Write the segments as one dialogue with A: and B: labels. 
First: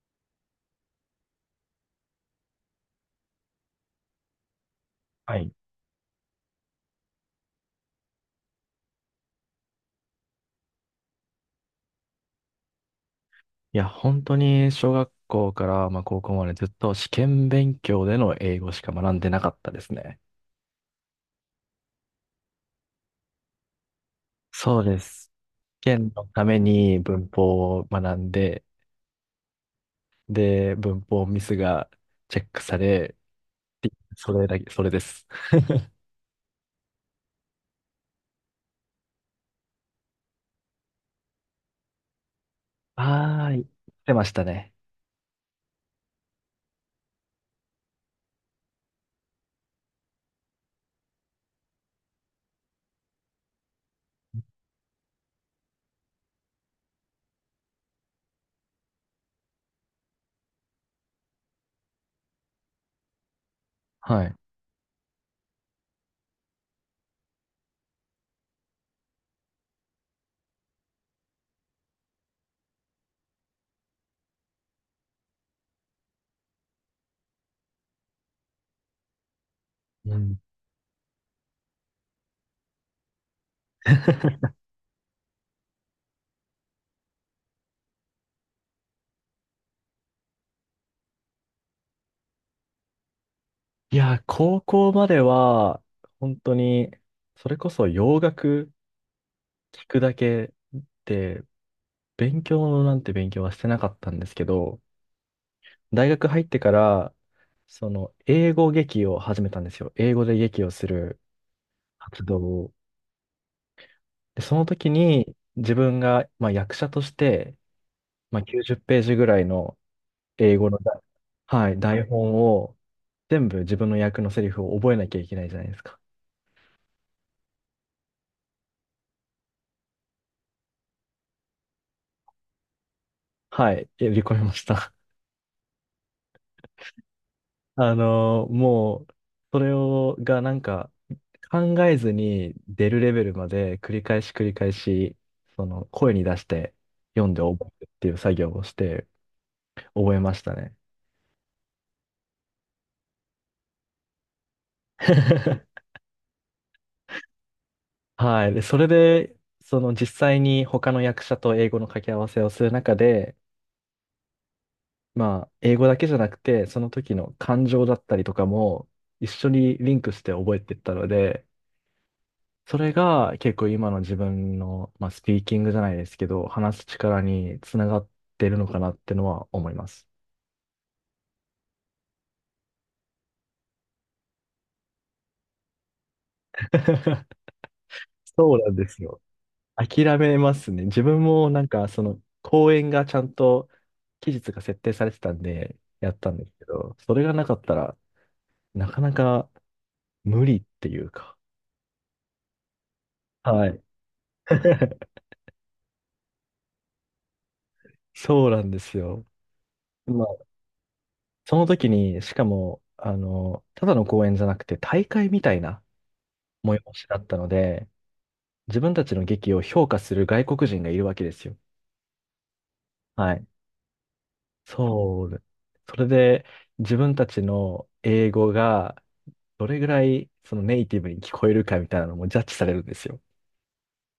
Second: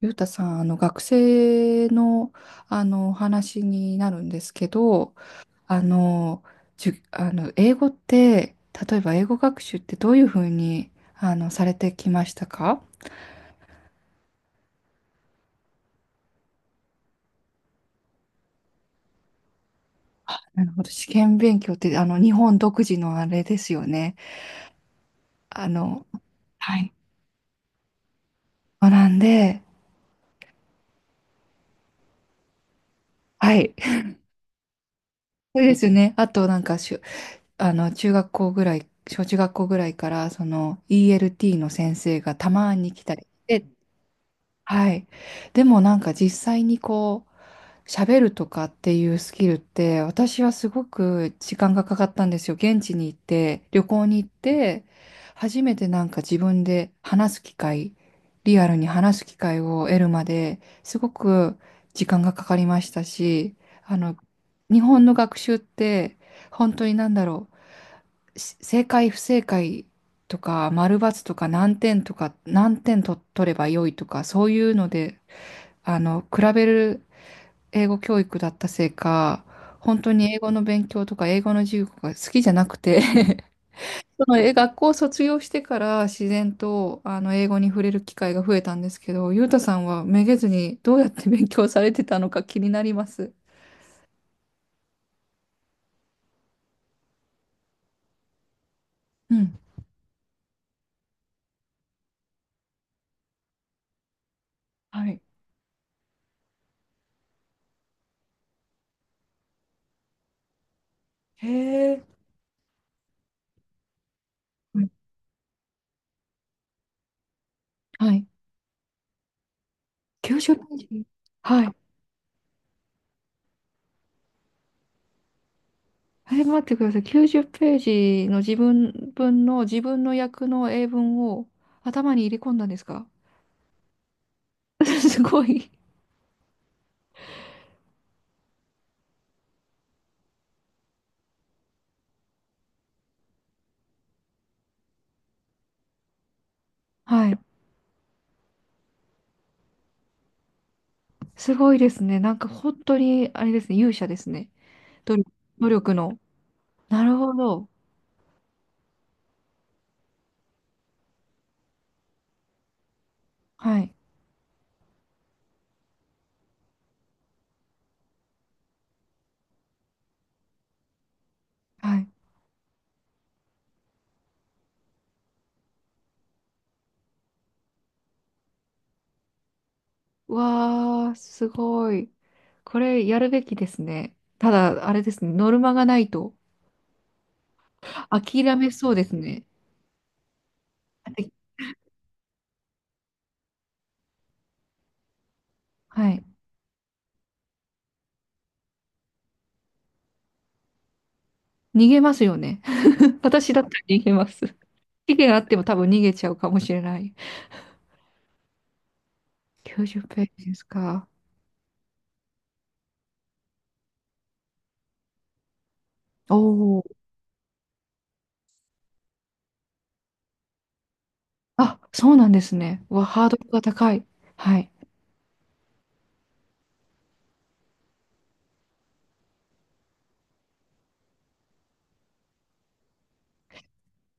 A: ゆうたさん、学生の、お話になるんですけど、
B: はい。い
A: あの、英語って、例えば英語学習ってどういうふうにされてきましたか？
B: や、本当に小学校から、まあ、高校までずっと試験勉強での英語しか学んでなかったですね。
A: なるほど、試験勉強って日本独自のあれですよね。
B: そうです。
A: あ
B: 試
A: の、
B: 験のため
A: はい。
B: に文法を学んで、
A: 学んで、
B: で、文法ミスがチェックされ、
A: はい。
B: それだけ、それです。
A: そうですよ ね。あとなんか中学校ぐらい、小中学校ぐらいから、その ELT の先生がたまに来たりし
B: はーい。
A: て。
B: してましたね。
A: はい。でもなんか実際にこう、喋るとかっていうスキルって、私はすごく時間がかかったんですよ。現地に行って、旅行に行って、初めてなんか自分で話す機会、リアルに話す機会を得るまで、すごく時間がかかりましたし、あの、
B: はい。
A: 日本の学習って、本当になんだろう、正解不正解、とか、丸×とか何点とか、何点と取れば良いとか、そういうので比べる英語教育だったせいか、本当
B: う
A: に英
B: ん。
A: 語の勉強とか英語の授業が好きじゃなくて。 そのえ学校を卒業してから自然と英語に触れる機会が増えたんですけど、ゆうたさんはめげずにどうやって勉強されてたのか気になります。
B: いや、高校までは、本当に、それこそ洋楽
A: うん。
B: 聞くだけで、勉強なんて勉強はしてなかったんですけど、
A: はい。
B: 大学入ってから、その、英語劇を始めたんですよ。英語で劇をする
A: へえ。
B: 活動を。で、その
A: うん
B: 時に、自分が、まあ、役者として、
A: はい。
B: まあ、90ページぐらいの英
A: 90
B: 語
A: ペ
B: の
A: ー
B: だ、
A: ジ。は
B: は
A: い。
B: い、台本を、全部自分の役のセリフを覚えなきゃいけないじゃないですか。
A: え、待ってください。90ページの自分の役の英文を頭に入れ込んだんですか？
B: はい、やり込みまし た。
A: すごい。
B: もう、それを、がなんか、考えずに出るレベルまで繰り返し繰り返し、その声に出して
A: は
B: 読ん
A: い。
B: で覚えるっていう作業をして覚えましたね。
A: すごいですね。なんか本当に、あれですね、勇者ですね。努力、努 力の。なるほど。
B: はい。で、それで、その実際に他の役者と英語の掛け合わせをする中で、
A: はい。
B: まあ、英語だけじゃなくて、その時の感情だったりとかも一緒にリンクして覚えていったので、
A: はい。
B: それが結構今の自分の、まあ、スピーキングじゃないですけど、話す力につながってるのかなってのは思います。
A: わー、すごい。これやるべきですね。ただ、あれですね、ノルマがないと 諦
B: そう
A: め
B: なんで
A: そう
B: す
A: です
B: よ。
A: ね。
B: 諦めますね。自
A: だ
B: 分
A: って、
B: もなんか、その、公演がちゃんと期日が設定されてたんで、
A: は
B: やっ
A: い。
B: たんですけど、それがなかったらなかなか無理っていうか。
A: 逃げますよね。私だっ
B: は
A: たら
B: い。
A: 逃げます。期限あっても多分逃げちゃうかもしれない。
B: そうなんですよ。
A: 90ペ
B: ま
A: ー
B: あ、
A: ジですか？
B: その時に、しかも、あの、ただの公演じゃなくて、大会みたいな
A: お
B: 催
A: お。
B: しだったので、自分たちの劇を評価する外国人がいるわけですよ。
A: あ、そうなんですね。うわ、ハー
B: は
A: ド
B: い。
A: ルが高い。はい。
B: そう。それで、自分たちの英語が、どれぐらいそのネイティブに聞こえるかみたいなのもジャッジされるんですよ。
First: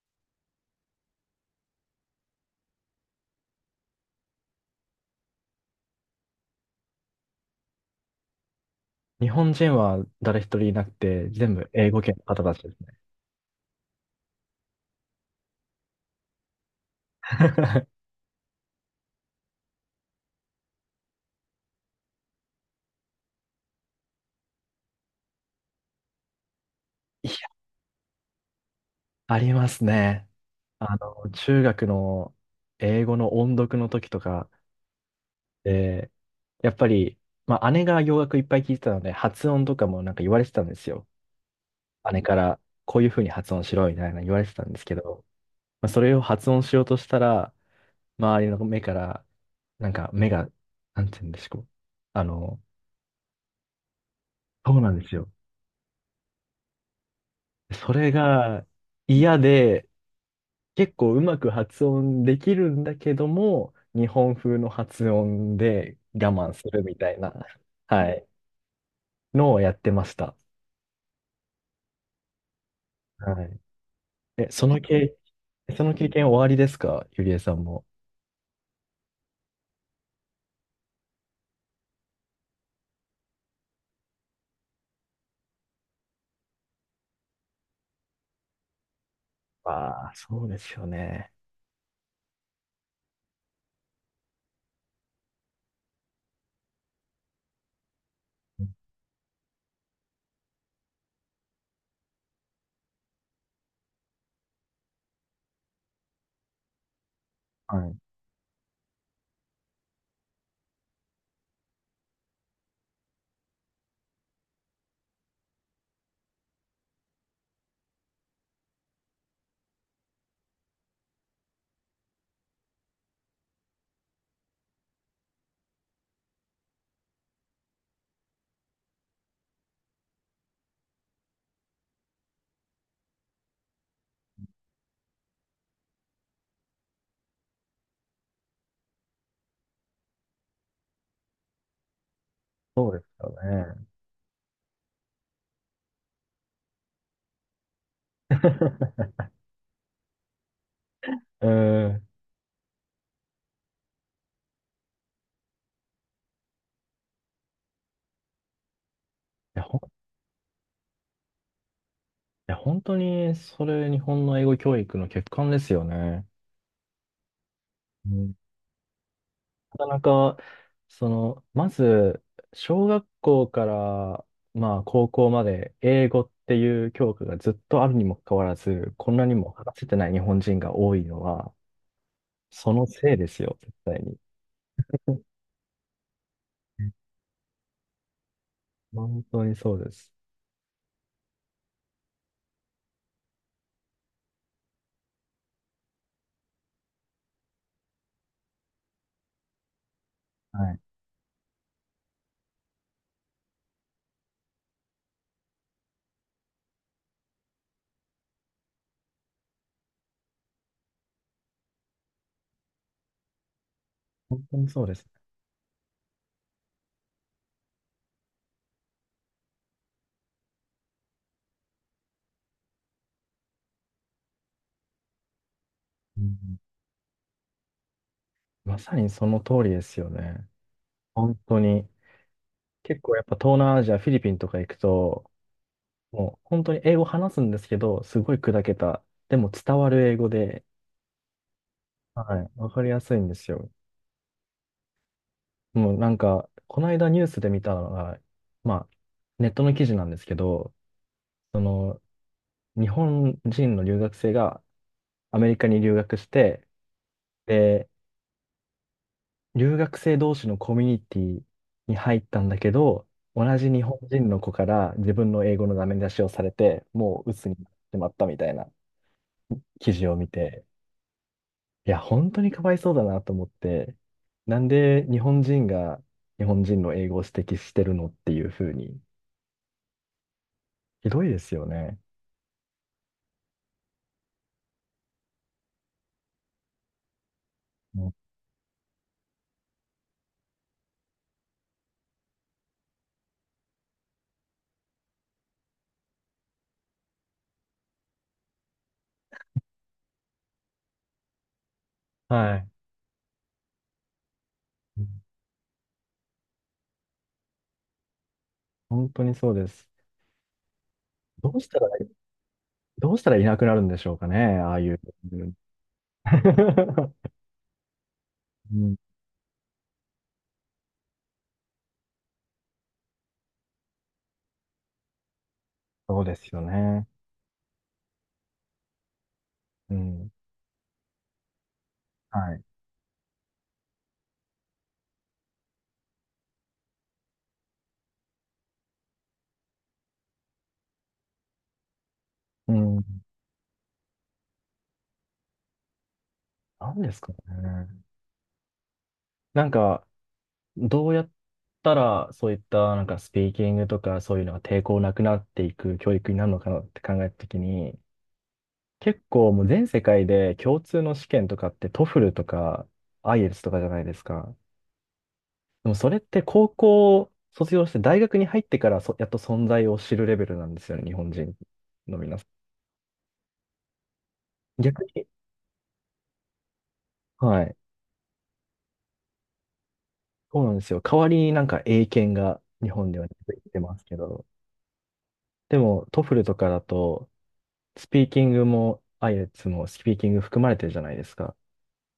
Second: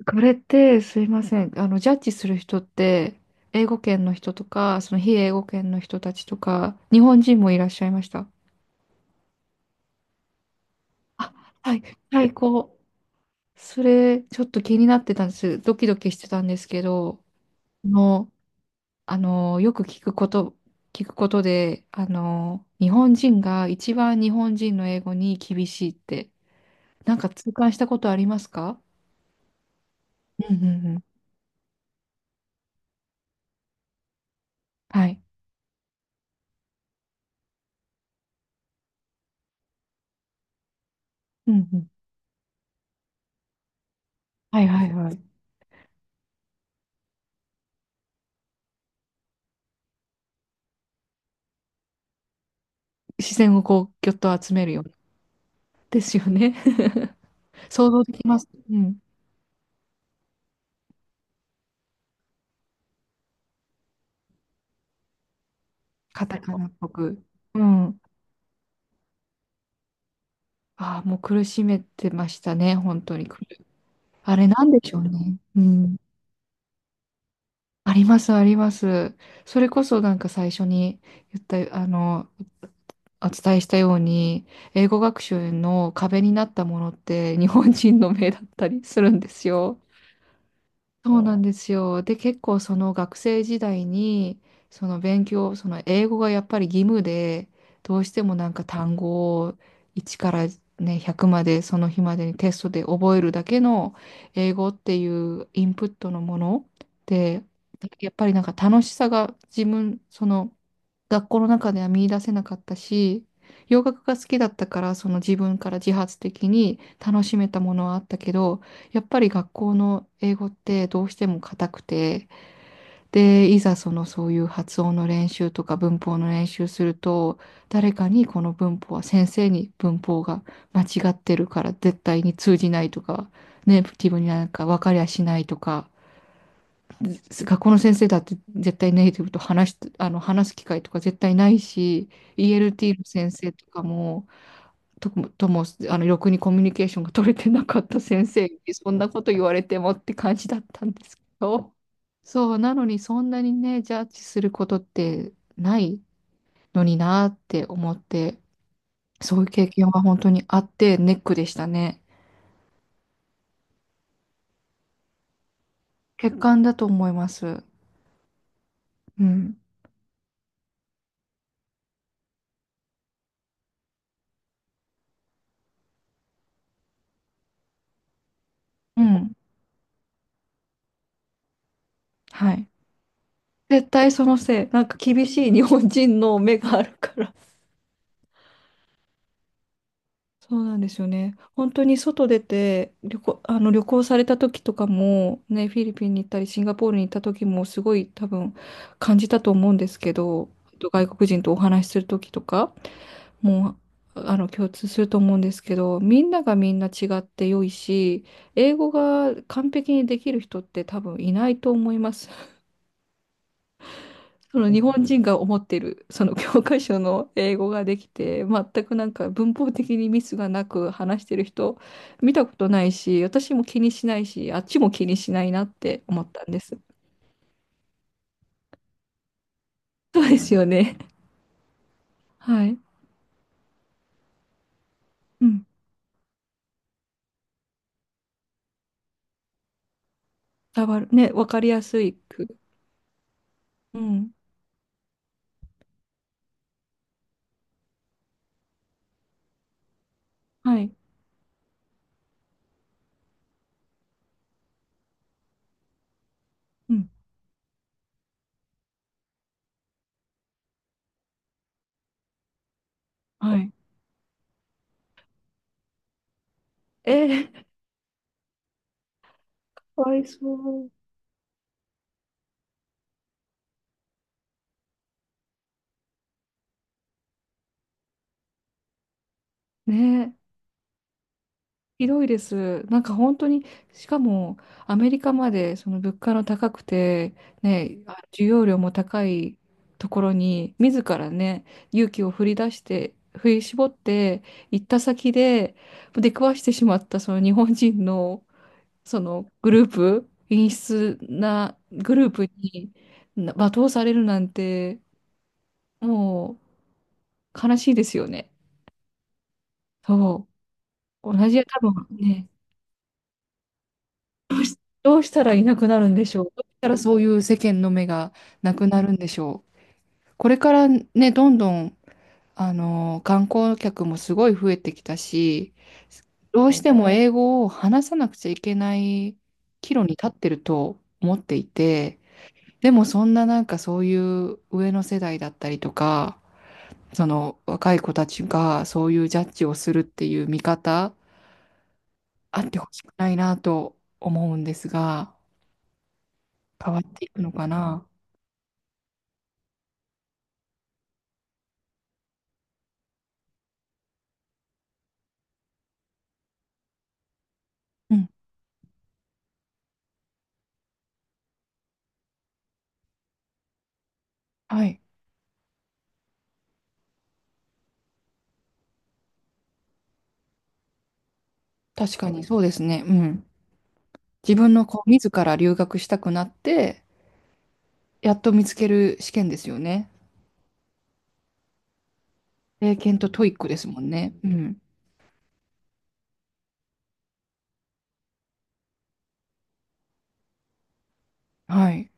A: これってすいません。ジャッジする人って、英語圏の人とか、その非英語圏の人たちとか、日本人もいらっしゃいました？
B: 日本人は誰一人いなくて、
A: あ、
B: 全部
A: はい、
B: 英語圏の
A: 最
B: 方たちで
A: 高。
B: すね。
A: それ、ちょっと気になってたんです。ドキドキしてたんですけど、もう、よく聞くこと、聞くことで、日本人が一番日本人の英語に厳しいって、なん
B: い
A: か
B: や、
A: 痛感したことありますか？
B: ありますね。
A: うんうんう
B: あ
A: ん。
B: の、中学の英語の音読の時とか
A: はい。
B: で、やっぱり、まあ、姉が洋楽いっぱい聞いてたので、発音とかもなんか言われてたんですよ。
A: うんうん。
B: 姉から、こういうふうに発音しろみたいなの言われて
A: は
B: た
A: い
B: んで
A: は
B: す
A: い
B: け
A: はい。
B: ど、まあ、それを発音しようとしたら、周りの目から、なんか目が、なんて言うんでしょう。あの、
A: 視線をこう、ぎょっと集める
B: そ
A: よ
B: う
A: うな。
B: なんですよ。
A: ですよね。想
B: そ
A: 像
B: れ
A: できます。
B: が
A: うん。
B: 嫌で、結構うまく発音できるんだけども、日本風の発音で
A: カ
B: 我
A: タ
B: 慢
A: カ
B: す
A: ナっ
B: る
A: ぽ
B: みたい
A: く。
B: な、
A: うん。
B: はい、のをやってました。
A: ああ、もう苦しめてましたね、本当に。
B: はい。
A: あれ
B: え、
A: なんでしょうね。う
B: その
A: ん。
B: 経験終わりですかゆりえさんも。
A: あります、あります。それこそなんか最初に言った、あの、お伝えしたように、英語学習の壁になったものって日本人の目だったりするんですよ。
B: ああ、そうですよ
A: そう
B: ね。
A: なんですよ。で、結構その学生時代に、その勉強、その英語がやっぱり義務で、どうしてもなんか単語を1からね、100までその日までにテストで覚えるだけの英語っていうインプットのもので、
B: はい。
A: やっぱりなんか楽しさがその学校の中では見出せなかったし、洋楽が好きだったから、その自分から自発的に楽しめたものはあったけど、やっぱり学校の英語ってどうしても硬くて、で、いざそういう発音の練習とか文法の練習すると、誰かにこの文法は先生に文法が間違ってるから絶対に通じないとか、ネイティブになんか分かりゃしないとか、学校の先生だって絶対ネイティブと話し、あの話す機会とか絶対ないし、
B: そ
A: ELT
B: うで
A: の
B: すよ
A: 先生とか
B: ね。
A: も、と、とも、ろくにコミュニケーションが取れてなかった先生に、そんな こと言われてもって感じだったんですけ
B: うん。
A: ど、
B: い
A: そう、なのにそんなにね、ジャッジすることってないのになって思って、そういう
B: や、
A: 経験は本当にあってネックでしたね。
B: 本当に、それ日本の英語教育の欠陥ですよね。
A: 欠陥だと思います。
B: うん。
A: うん。
B: なかなか、その、まず、小学校から、まあ、高校まで、英語っていう教科がずっとあるにもかかわらず、
A: う
B: こんな
A: ん。
B: にも話せてない日本人が多いのは、
A: はい。
B: そのせいですよ、絶
A: 絶
B: 対
A: 対
B: に。
A: そのせい。なんか厳しい日本人の目があ
B: う
A: る
B: ん。
A: から。
B: 本当にそうです。
A: そうなんですよね。本当に外出て旅行された時とかも、ね、フィリピンに行ったり、シンガポールに行った時もすごい多分感じたと思うんですけど、
B: はい。
A: 外国人とお話しする時とかもう、共通すると思うんですけど、みんながみんな違って良いし、英語が完璧にできる人って多分いないと思います。
B: 本当
A: そ
B: に
A: の日
B: そうで
A: 本
B: す。
A: 人が思ってるその教科書の英語ができて全くなんか文法的にミスがなく話してる人見たことないし、私も気にしないし、あっちも気にしないなって思
B: う
A: ったんで
B: ん。
A: す。
B: まさにその通りですよ
A: そうで
B: ね。
A: すよね。
B: 本当に。
A: はい。
B: 結構やっぱ東南アジア、フィリピンとか行くと、
A: うん。
B: もう本当に英語話すんですけど、すごい砕けた。でも伝わる英語で、
A: 伝わる。ね、わかりやすい
B: はい。
A: く。
B: わかりやすいんですよ。
A: うん。
B: もうなんか、この間ニュースで見たのが、まあ、ネットの記事なんですけど、
A: はい。
B: その、日本人の留学生がアメリカに留学して、
A: うん。
B: で、留学生同士のコミュニティに入ったんだけど、
A: は
B: 同じ
A: い。
B: 日本人の子から自分の英語のダメ出しをされて、
A: え
B: もう鬱にな
A: ー、
B: ってしまったみたいな記
A: か
B: 事
A: わ
B: を
A: い
B: 見て、
A: そう。
B: いや、本当にかわいそうだなと思って、なんで日本人が日本人の英語を指摘してるのっていうふうに、
A: ね、
B: ひどいですよね。
A: ひどいです。なんか本当に、しかもアメリカまでその物価の高くて、ね、
B: も
A: 需要量も高いところに、自らね、勇気を振り絞って行った先で、出くわしてしまったその日本人のそのグループ、陰湿なグルー
B: う、
A: プ
B: はい。
A: に罵倒されるなんて、
B: うん。
A: もう悲しいですよね。
B: 本当にそうです。
A: そう。同
B: どう
A: じ、
B: した
A: 多
B: ら、
A: 分ね、
B: どうしたらいなくなるんでしょうかね、ああいう。
A: どうしたらいなくなるんでしょう。どうしたらそうい う世間の目がな
B: うん。
A: く
B: うん、
A: なるんでしょう。これからね、どんどん、観光客もすごい増えてきたし、
B: そうですよ
A: どうして
B: ね。
A: も英語を話さなくちゃいけない岐
B: う
A: 路に立っ
B: ん、
A: てると思っていて、
B: はい。
A: でもそんななんかそういう上の世代だったりとか、その若い子たちがそういうジャッジをするっていう見方、あっ
B: う
A: てほしく
B: ん、
A: ないなと思うんですが、変
B: な
A: わ
B: ん
A: っ
B: です
A: てい
B: か
A: くのか
B: ね。
A: な。
B: なんか、どうやったらそういったなんかスピーキングとかそういうのが抵抗なくなっていく教育になるのかなって考えたときに、
A: うん。
B: 結構もう全世界で共通の試験とかってトフルとか i イエル s とかじゃないですか。
A: はい。
B: でもそれって高校を卒業して大学に入ってからそやっと存在を知るレベルなんですよね、日本人
A: 確
B: の
A: か
B: 皆
A: に
B: さ
A: そう
B: ん。
A: ですね。うん。自分のこ
B: 逆
A: う
B: に、
A: 自ら留学したくなって、
B: はい。
A: やっと見つける試験ですよね。
B: そうなんですよ。代わりになんか英検が日
A: 英
B: 本
A: 検
B: では
A: と
B: 出
A: トイッ
B: て
A: ク
B: き
A: で
B: て
A: す
B: ま
A: も
B: す
A: ん
B: け
A: ね。
B: ど。
A: うん。
B: でもトフルとかだとスピーキングも i イエル s もスピーキング含まれてるじゃないですか。だ
A: はい。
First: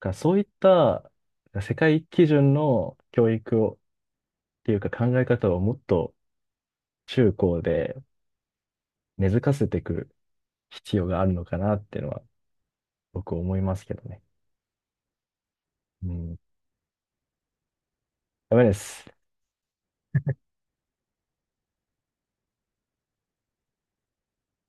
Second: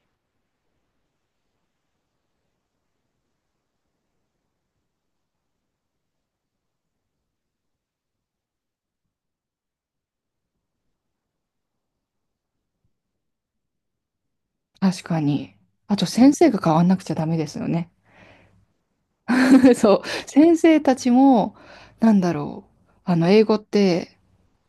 B: からそういった世界基準の教育をっていうか考え方をもっと中高で根付かせていく必要があるのかなっていうのは僕思いますけどね。
A: 確かに。あと
B: う
A: 先
B: ん。
A: 生が変わんなくちゃダメですよね。
B: ダメです。
A: そう。先生たちも、なんだろう。英語って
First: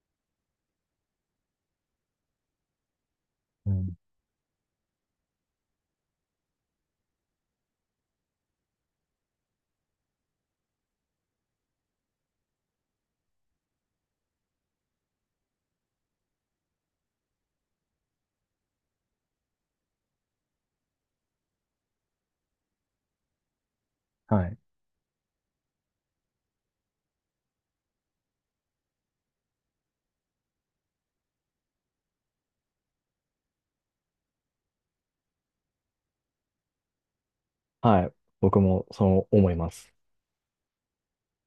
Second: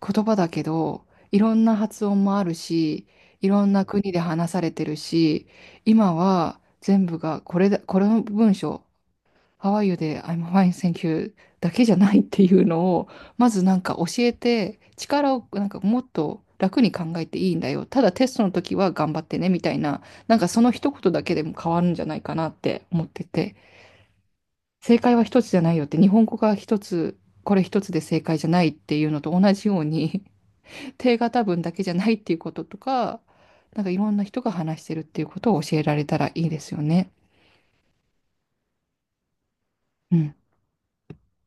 A: 言葉だけど、いろんな発音もあるし、いろ
B: う
A: んな
B: ん。
A: 国で話されてるし、今は全部がこれだ、この文章、How are you で I'm fine, thank you だけじゃないっていうのを、まずなんか教えて、力をなんかもっと楽に考えていいんだよ。ただテストの時は頑張ってねみたいな、なんかその一言だけでも変わるんじゃないかなって思ってて、
B: はい。
A: 正解は一つじゃないよって、日本語が一つ、これ一つで正解じゃないっていうのと同じように、定型文だけじゃないっていうこととか、なんかいろんな人が話してるっていうことを教えられたらいいですよね。
B: はい。僕もそう思います。
A: うん。